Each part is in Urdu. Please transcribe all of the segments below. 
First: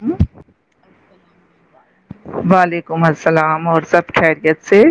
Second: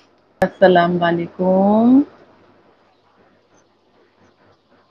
ہ السلام علیکم وعلیکم السلام اور سب خیریت سے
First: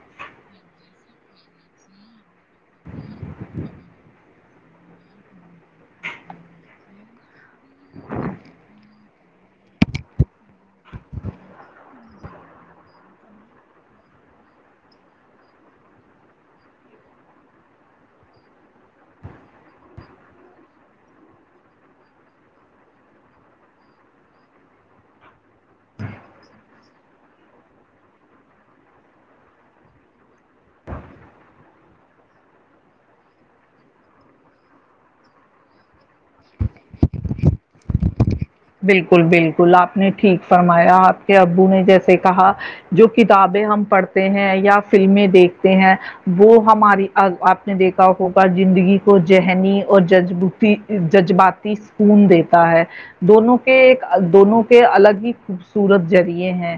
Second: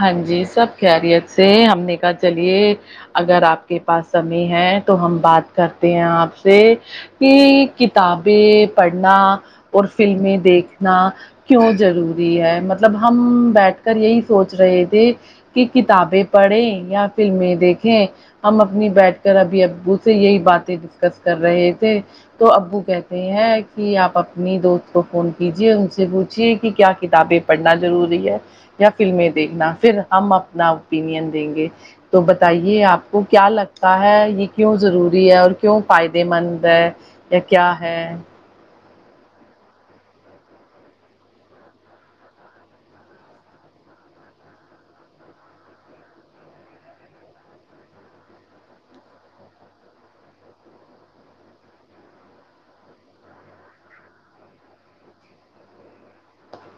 ہاں جی سب خیریت سے ہم نے کہا چلیے اگر آپ کے پاس س معی تو ہم بات کرتے ہیں آپ سے کہ کتابیں پڑھ نہ اور فلمیں دیکھنا کیوں ضروری ہے مطلب ہم بیٹھ کر یہی سوچ رہے تھے کہ کتابیں پڑھیں یا فلمیں دیکھیں ہم اپنی بیٹھ کر ابھی ابو سے یہی باتیں ڈسکس کر رہے تھے تو ابو کہتے ہیں کہ آپ اپنی دوست کو فون کیجیے ان سے پوچھیے کہ کیا کتابیں پڑھنا ضروری ہے یا فلمیں دیکھنا پھر ہم اپنا اوپینین دیں گے تو بتائیے آپ کو کیا لگتا ہے یہ کیوں ضروری ہے اور کیوں فائدے مند ہے یا کیا ہے بالکل بالکل آپ نے ٹھیک فرمایا آپ کے ابو نے جیسے کہا جو کتابیں ہم پڑھتے ہیں یا فلمیں دیکھتے ہیں وہ ہماری ا آپ نے دیکھا ہوگا زندگی کو ذہنی اور جذبوی جذباتی سکون دیتا ہے دونوں کے ایک دونوں کے الگ ہی خوبصورت ذریعے ہیں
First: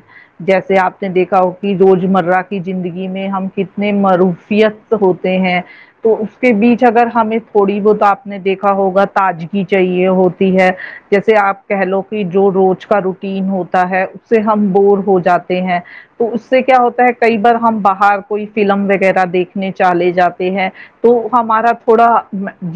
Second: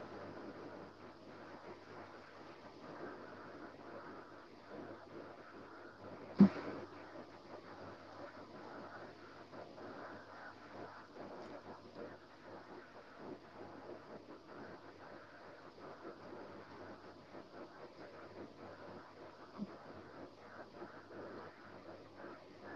جیسے آپ نے دیکھا ہو کہ روز مرہ کی زندگی میں ہم کتنے معروفیت ہوتے ہیں تو اس کے بیچ اگر ہم تھوڑی بہت آپ نے دیکھا ہوگا تجگی چاہیے ہوتی ہے جیسے آپ کہہ لو کہ جو روز کا روٹین ہوتا ہے اس سے ہم بور ہو جاتے ہیں تو اس سے کیا ہوتا ہے کئی بار ہم باہر کوئی فلم وغیرہ دیکھنے چالے جاتے ہیں تو ہمارا تھوڑا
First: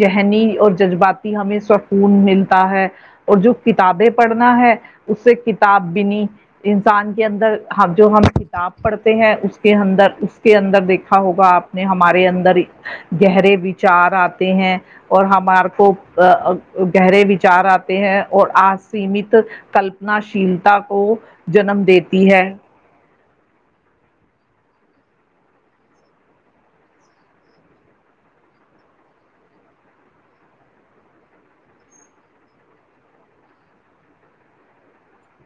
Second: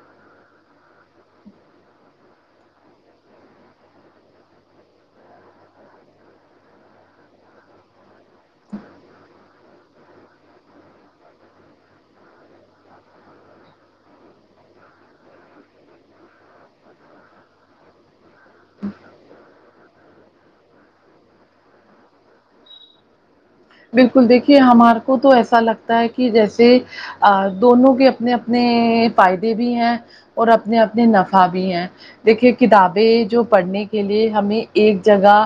ذہنی اور جذباتی ہمیں سکون ملتا ہے اور جو کتابیں پڑھنا ہے اس سے کتاب بنی انسان کے اندر ہم جو ہم کتاب پڑھتے ہیں اس کے اندر اس کے اندر دیکھا ہوگا آپ نے ہمارے اندر ہی گہرے وچار آتے ہیں اور ہمار کو ا گہرے وچار آتے ہیں اور آ سیمت کلپنا شیلتا کو جنم دیتی ہے بالکل دیکھیے ہمار کو تو ایسا لگتا ہے کہ جیسے ا دونوں کے اپنے اپنے فائدے بھی ہیں اور اپنے اپنے نفع بھی ہیں دیکھیے کتابیں جو پڑھنے کے لیے ہمیں ایک جگہ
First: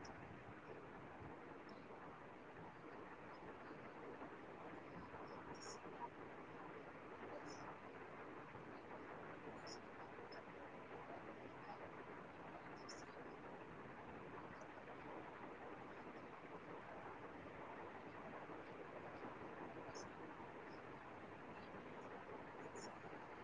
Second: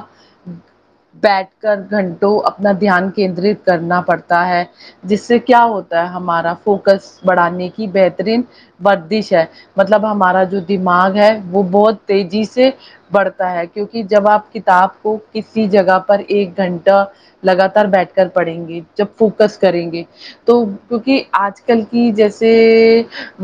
بیٹھ کر گھنٹوں اپنا دھیان کیندرت کرنا پڑتا ہے جس سے کیا ہوتا ہے ہمارا فوکس بڑھانے کی بہترین وردش ہے مطلب ہمارا جو دماغ ہے وہ بہت تیزی سے بڑھتا ہے کیونکہ جب آپ کتاب کو کسی جگہ پر ایک گھنٹا لگاتار بیٹھ کر پڑھیں گے جب فوکس کریں گے تو کیونکہ آج کل کی جیسے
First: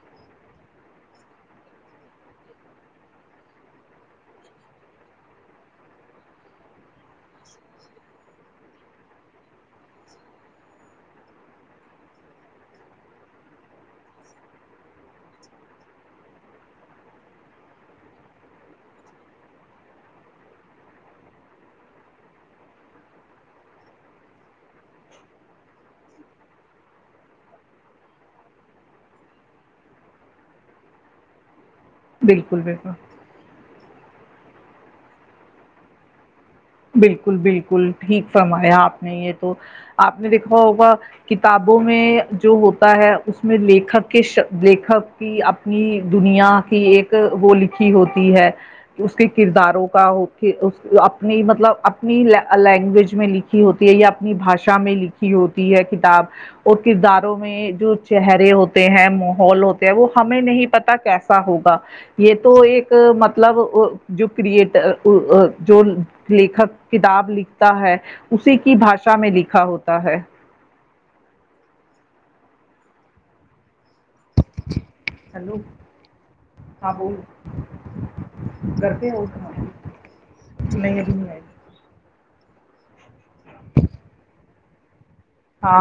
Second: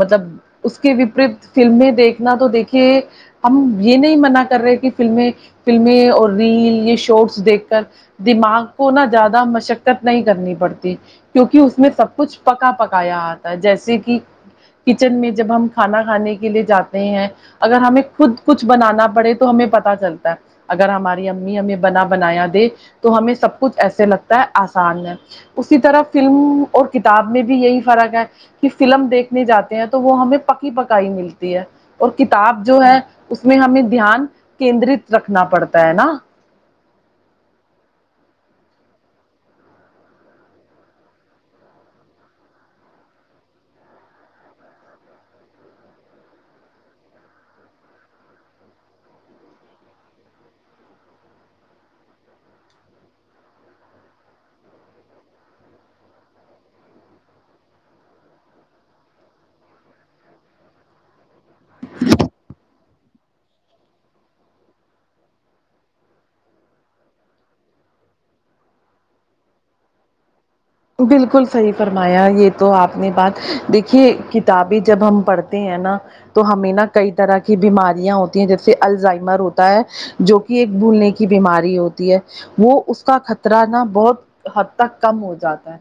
مطلب اس کے وپریت فلمیں دیکھنا تو دیکھیے ہم یہ نہیں منع کر رہے کہ فلمیں فلمیں اور ریل یہ شارٹس دیکھ کر دماغ کو نہ زیادہ مش شکت نہیں کرنی پڑتی کیونکہ اس میں سب کچھ پکا پکایا آتا جیسے کہ کچن میں جب ہم کھانا کھانے کے لیے جاتے ہیں اگر ہمیں خود کچھ بنانا پڑے تو ہمیں پتا چلتا ہے اگر ہماری امی ہمیں بنا بنایا دے تو ہمیں سب کچھ ایسے لگتا ہے آسان ہے اسی طرح فلم اور کتاب میں بھی یہی فرق ہے کی فلم دیکھنے جاتے ہیں تو وہ ہمیں پکی پکائی ملتی ہے اور بالکل کتاب جو بالکل ہے اس میں ہمیں دھیان کیندرت رکھنا پڑتا ہے نا بالکل بالکل ٹھیک فرمایا آپ نے یہ تو آپ نے دیکھا ہوگا کتابوں میں جو ہوتا ہے اس میں لکھک کے ش لکھک کی اپنی دنیا کی ایک وہ لکھی ہوتی ہے اس کے کرداروں کا اپنے مطلب مطلب اپنی لینگویج میں لکھی ہوتی ہے یا اپنی بھاشا میں لکھی ہوتی ہے کتاب اور کرداروں میں جو چہرے ہوتے ہیں ماحول ہوتے ہیں وہ ہمیں نہیں پتا کیسے ہوگا یہ تو ایک مطلب جو کریٹر جو لکھک کتاب لکھتا ہے اسی کی بھاشا میں لکھا ہوتا ہے بالکل صحیح فرمایا یہ تو آپ نے بات دیکھیے کتابیں جب ہم ہلو پڑھتے ہیں نا تو ہمیں نا ہاں کئی بول طرح کی بیماریاں ہوتی ہیں جیسے گھر پہ ہو الزائمر ہوتا ہے تمہارے جو کہ ایک نہیں بھولنے ابھی کی نہیں آئی بیماری ہوتی ہے وہ اس کا خطرہ نا بہت حد تک کم ہو جاتا ہے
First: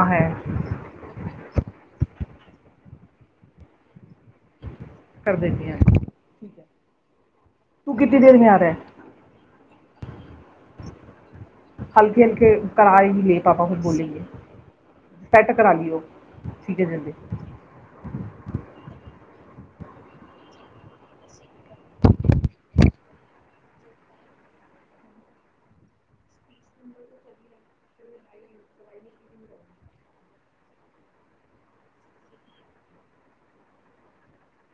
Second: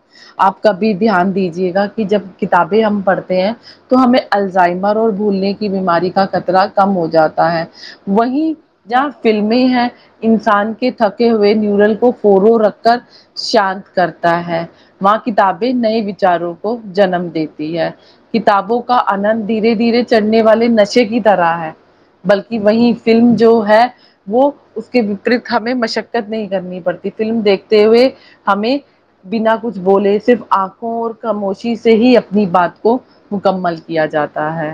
آپ کا بھی دھیان دیجیے گا کہ جب کتابیں ہم پڑھتے ہیں تو ہمیں الزائمر اور کر بھولنے کی دیتی ہیں بیماری کا ٹھیک ہے خطرہ کم ہو جاتا ہے تو کتنی دیر میں وہی آ رہا ہے جہاں فلمیں ہیں انسان کے تھکے ہوئے نیورل کو ہلکے ہلکے فورو رکھ کرا کر ہی لے پاپا کو شانت بولیں کر گے تا ہے وہا سیٹ کتابیں کرا لیو نئے وچاروں کو ٹھیک ہے جلدی جنم دیتی ہے کتابوں کا آنند دھیرے دھیرے چڑھنے والے نشے کی طرح ہے بلکہ وہی فلم جو ہے وہ اس کے وپریت ہمیں مشقت نہیں کرنی پڑتی فلم دیکھتے ہوئے ہمیں بنا کچھ بولے صرف آنکھوں اور خاموشی سے ہی اپنی بات کو مکمل کیا جاتا ہے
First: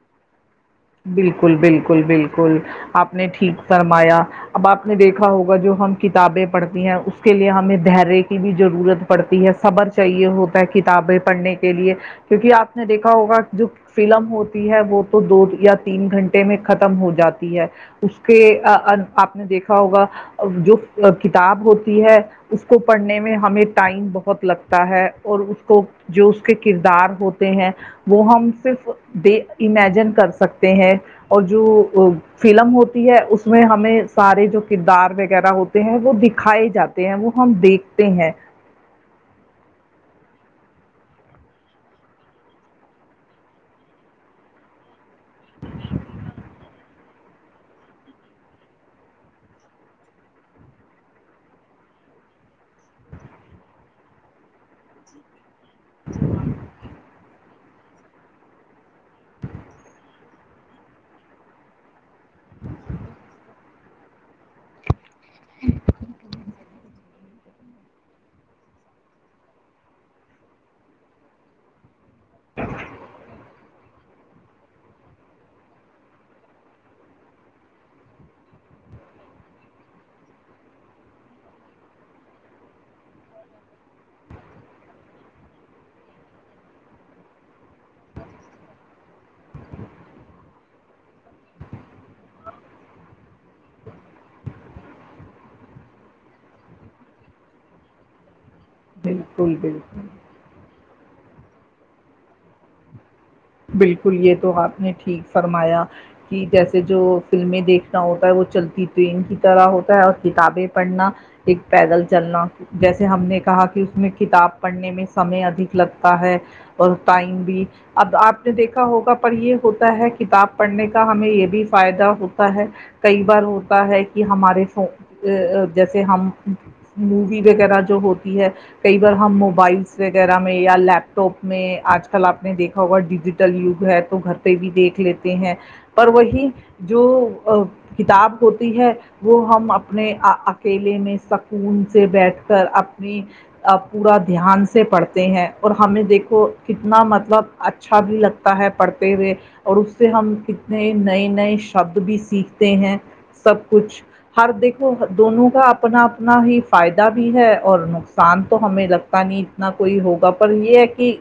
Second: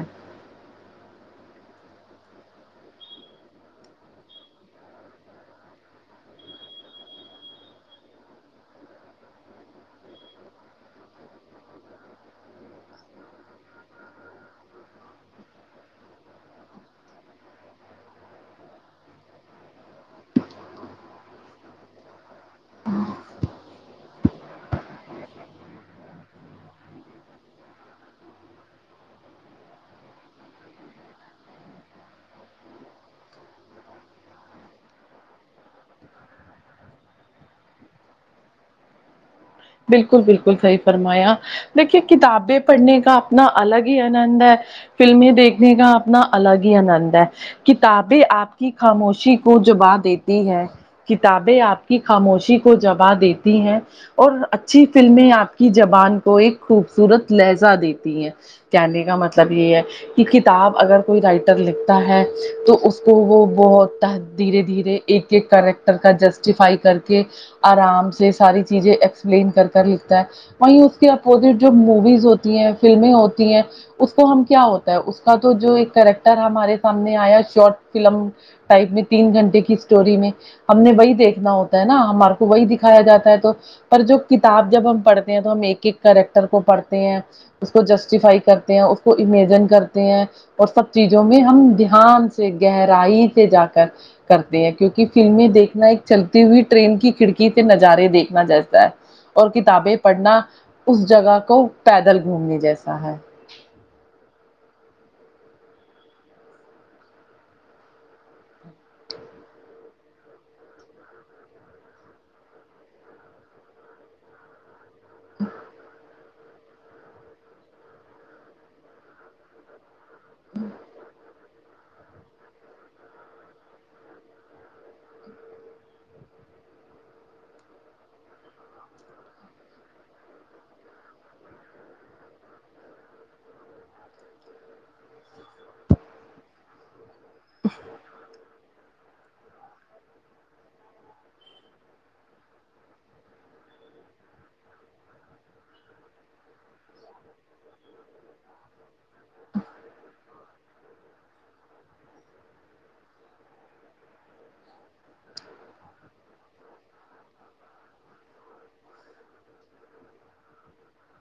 بالکل بالکل بالکل آپ نے ٹھیک فرمایا اب آپ نے دیکھا ہوگا جو ہم کتابیں پڑھتی ہیں اس کے لیے ہمیں دھیرے کی بھی ضرورت پڑتی ہے صبر چاہیے ہوتا ہے کتابیں پڑھنے کے لیے کیونکہ آپ نے دیکھا ہوگا جو فلم ہوتی ہے وہ تو دو یا تین گھنٹے میں ختم ہو جاتی ہے اس کے آپ نے دیکھا ہوگا جو کتاب ہوتی ہے اس کو پڑھنے میں ہمیں ٹائم بہت لگتا ہے اور اس کو جو اس کے کردار ہوتے ہیں وہ ہم صرفے دے امیجن کر سکتے ہیں اور جو فلم ہوتی ہے اس میں ہمیں سارے جو کردار وغیرہ ہوتے ہیں وہ دکھائے جاتے ہیں وہ ہم دیکھتے ہیں بالکل بالکل صحیح فرمایا دیکھیے کتابیں پڑھنے کا اپنا الگ ہی آنند ہے فلمیں دیکھنے کا اپنا الگ ہی آنند ہے کتابیں آپ کی خاموشی کو جبا دیتی ہے کتابیں آپ کی خاموشی کو جبا دیتی ہیں اور اچھی فلمیں آپ کی زبان کو ایک خوبصورت لہجہ دیتی ہیں کہنا کا مطلب یہ ہے کہ کتاب اگر کوئی رائٹر لکھتا ہے تو اس کو وہ بہت دھیرے دھیرے ایک ایک کریکٹر کا جسٹیفائی کر کے آرام سے ساری چیزیں ایکسپلین کر کر لکھتا ہے وہیں اس کے اپوزٹ جو موویز ہوتی ہیں فلمیں ہوتی ہیں اس کو ہم کیا ہوتا ہے اس کا تو جو ایک کیریکٹر ہمارے سامنے آیا شارٹ فلم ٹائپ میں تین گھنٹے کی اسٹوری میں ہم نے وہی دیکھنا ہوتا ہے نا ہمارے کو وہی دکھایا جاتا ہے تو پر جو کتاب جب ہم پڑھتے ہیں تو ہم ایک ایک کریکٹر کو پڑھتے ہیں اس کو جسٹیفائی کرتے ہیں اس کو امیجن کرتے ہیں اور سب چیزوں میں ہم دھیان سے گہرائی سے جا کر کرتے ہیں کیونکہ فلمیں دیکھنا ایک چلتی ہوئی ٹرین کی کھڑکی سے نظارے دیکھنا جیسا ہے اور بالکل بالکل کتابیں پڑھنا اس جگہ کو پیدل گھومنے جیسا ہے بالکل یہ تو آپ نے ٹھیک فرمایا کہ جیسے جو فلمیں دیکھنا ہوتا ہے وہ چلتی ٹرین کی طرح ہوتا ہے اور کتابیں پڑھنا ایک پیدل چلنا جیسے ہم نے کہا کہ اس میں کتاب پڑھنے میں سمے ادھک لگتا ہے اور ٹائم بھی اب آپ نے دیکھا ہوگا پر یہ ہوتا ہے کتاب پڑھنے کا ہمیں یہ بھی فائدہ ہوتا ہے کئی بار ہوتا ہے کہ ہمارےا جیسے ہم مووی وغیرہ جو ہوتی ہے کئی بار ہم موبائلس وغیرہ میں یا لیپ ٹاپ میں آج کل آپ نے دیکھا ہوگا ڈیجیٹ چگ ہے تو گھر پہ بھی دیکھ لیتے ہیں پر وہی جو ا کتاب ہوتی ہے وہ ہم اپنے اکیلے میں سکون سے بیٹھ کر اپنی پورا دھیان سے پڑھتے ہیں اور ہمیں دیکھو کتنا مطلب اچھا بھی لگتا تا ہے پڑھتے ہوئے اور اس سے ہم کتنے نئے نئے شبد بھی سیکھتے ہیں سب کچھ ہر دیکھو دونوں کا اپنا اپنا ہی فائدہ بھی ہے اور نقصان تو ہمیں لگتا نہیں نہ کوئی ہوگا پر یہ ہے کہ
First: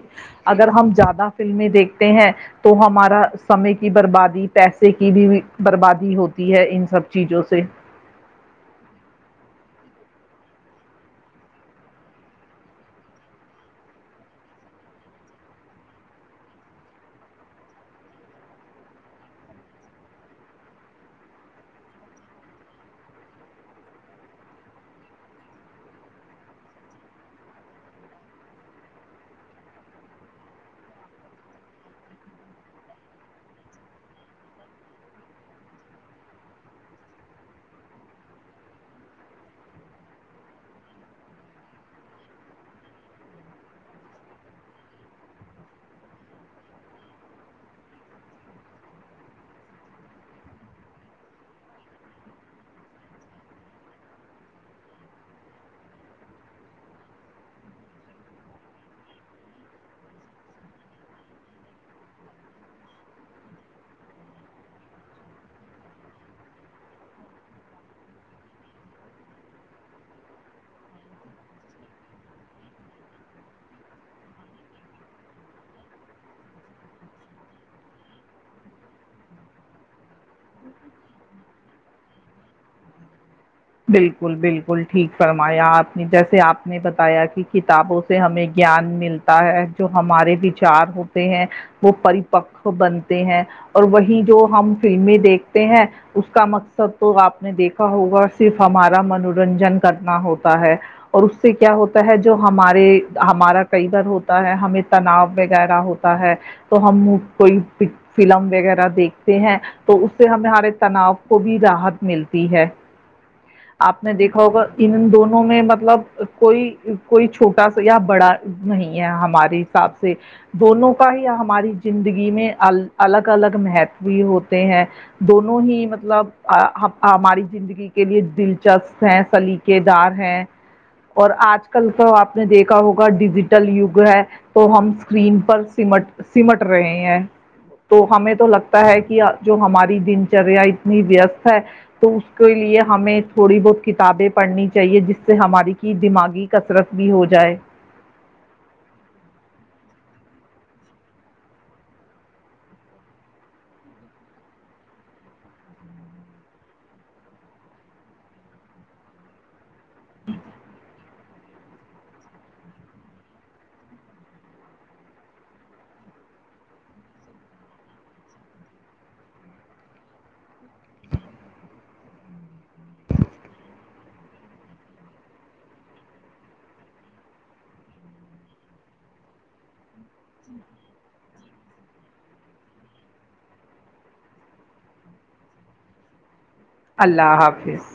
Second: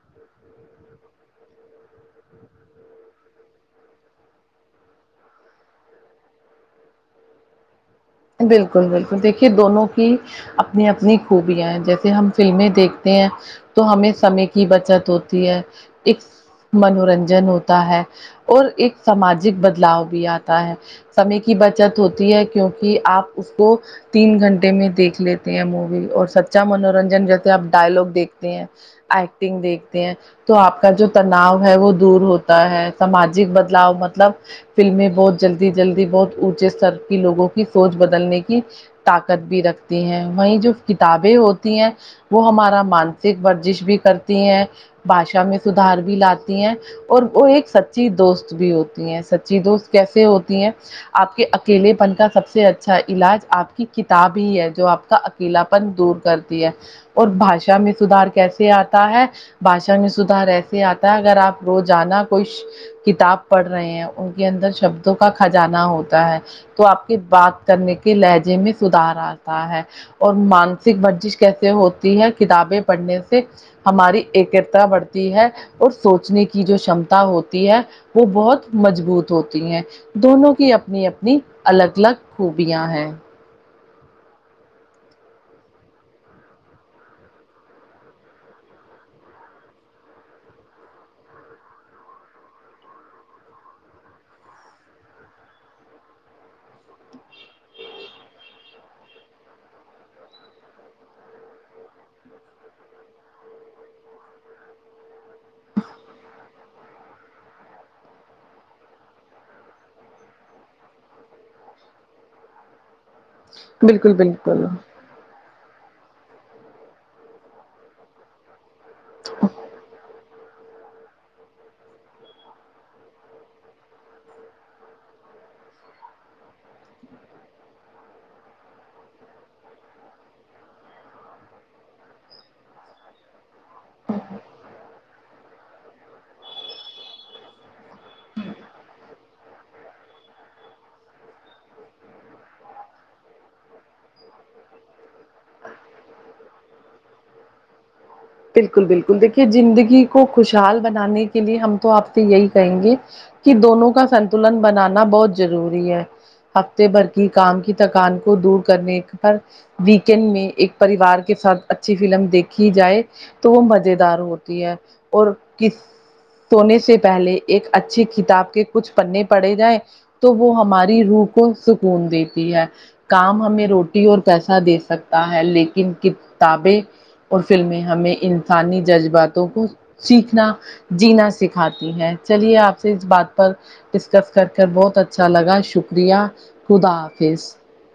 اگر ہم زیادہ فلمیں دیکھتے ہیں تو ہمارا سمے کی بربادی پیسے کی بھی بربادی ہوتی ہے ان سب چیزوں سے بالکل بالکل دیکھیے دونوں کی اپنی اپنی خوبیاں ہیں جیسے ہم فلمیں دیکھتے ہیں تو ہمیں سمے کی بچت ہوتی ہے ایک منورنجن ہوتا ہے اور ایک سماجک بدلاؤ بھی آتا ہے سمے کی بچت ہوتی ہے کیوںکہ کہ آپ اس کو تین گھنٹے میں دیکھ لیتے ہیں مووی اور سچا منورنجن جیسے آپ ڈائلگ دیکھتے ہیں ایکٹنگ دیکھتے ہیں تو آپ کا جو تناؤ ہے وہ دور ہوتا ہے سماجک بدلاؤ مطلب فلمیں بہت جلدی جلدی بہت اونچے ستر کی لوگوں کی سوچ بدلنے کی طاقت بھی رکھتی ہیں وہیں جو کتابیں ہوتی ہیں وہ ہمارا مانسک ورزش بھی کرتی ہیں بھاشا میں سدھار بھی لاتی ہیں اور وہ ایک سچی دوست بھی ہوتی ہیں سچی دوست کیسے ہوتی ہیں آپ کے اکیلے پن کا سب سے سے اچھا علاج آپ کی کتاب ہی ہے جو آپ کا اکیلاپن دور کرتی ہے اور بھاشا میں سدار کیسے آتا ہے بھشا میں سدار ایسے آتا ہے اگر آپ رو جانا کوئی کتاب پڑھ رہے ہیں ان کے اندر شبدوں کا خجانہ ہوتا ہے تو آپ کے بات کرنے کے لہجے میں سدار آتا ہے اور مانسک ورزش کیسے ہوتی ہے کتابیں پڑھنے سے ہماری ایکتا بڑھتی ہے اور سوچنے کی جو شمتا ہوتی ہے وہ بہت مجبوط ہوتی ہیں دونوں کی اپنی اپنی الگ الگ خوبیاں ہیں بالکل بالکل ٹھیک فرمایا آپ نے جیسے آپ نے بتایا کہ کتابوں سے ہمیں گیان ملتا جو ہمارے وچار ہوتے ہیں وہ پریپک بنتے ہیں اور وہی جو ہم فلمیں دیکھتے ہیں اس کا مقصد تو آپ نے دیکھا ہوگا صرف ہمارا منورنجن کرنا ہوتا ہے اور اس سے کیا ہوتا ہے جو ہمارے ہمارا کئی بار ہوتا ہے ہمیں تناؤ وغیرہ ہوتا ہے تو ہم کوئی فلم وغیرہ دیکھتے ہیں تو اس سے ہمیں ہمارے تناؤ کو بھی راحت ملتی ہے آپ نے بالکل دیکھا ہوگا بالکل ان دونوں میں مطلب کوئی کوئی چھوٹا سا یا بڑا نہیں ہے ہمارے حساب سے دونوں ہی ہماری زندگی میں الگ الگ مہتو بھی ہوتے ہیں دونوں ہی مطلب ہماری زندگی کے لیے دلچسپ ہیں سلیقے دار ہیں اور آج کل تو آپ نے دیکھا ہوگا ڈیجیٹل یوگ ہے تو ہم اسکرین پر سمٹ سمٹ رہے ہیں تو ہمیں تو لگتا ہے کہ جو ہماری دنچریا اتنی ویست ہے تو اس کے لیے ہمیں تھوڑی بہت کتابیں پڑھنی چاہیے جس سے ہماری کی دماغی کثرت بھی ہو جائے بالکل بالکل دیکھیے زندگی کو خوشحال بنانے کے لیے ہم تو آپ سے یہی کہیں گے کہ دونوں کا سنتلن بنانا بہت ضروری ہے ہفتے بھر کی کام کی تھکان کو دور کرنے پر ویکینڈ میں ایک پریوار کے ساتھ اچھی فلم دیکھی جائے تو وہ مز دار ہوتی ہے اور کس سونے سے پہلے ایک اچھی کتاب کے کچھ پنے پڑے جائیں تو وہ ہماری روح کو سکون دیتی ہے کام ہمیں روٹی اور پیسہ دے سکتا ہے لیکن کتابیں اور فلمیں ہمیں انسانی جذباتوں کو سیکھنا جینا سکھاتی ہیں چلیے آپ سے اس بات پر ڈسکس کر کر بہت اچھا لگا شکریہ اللہ حافظ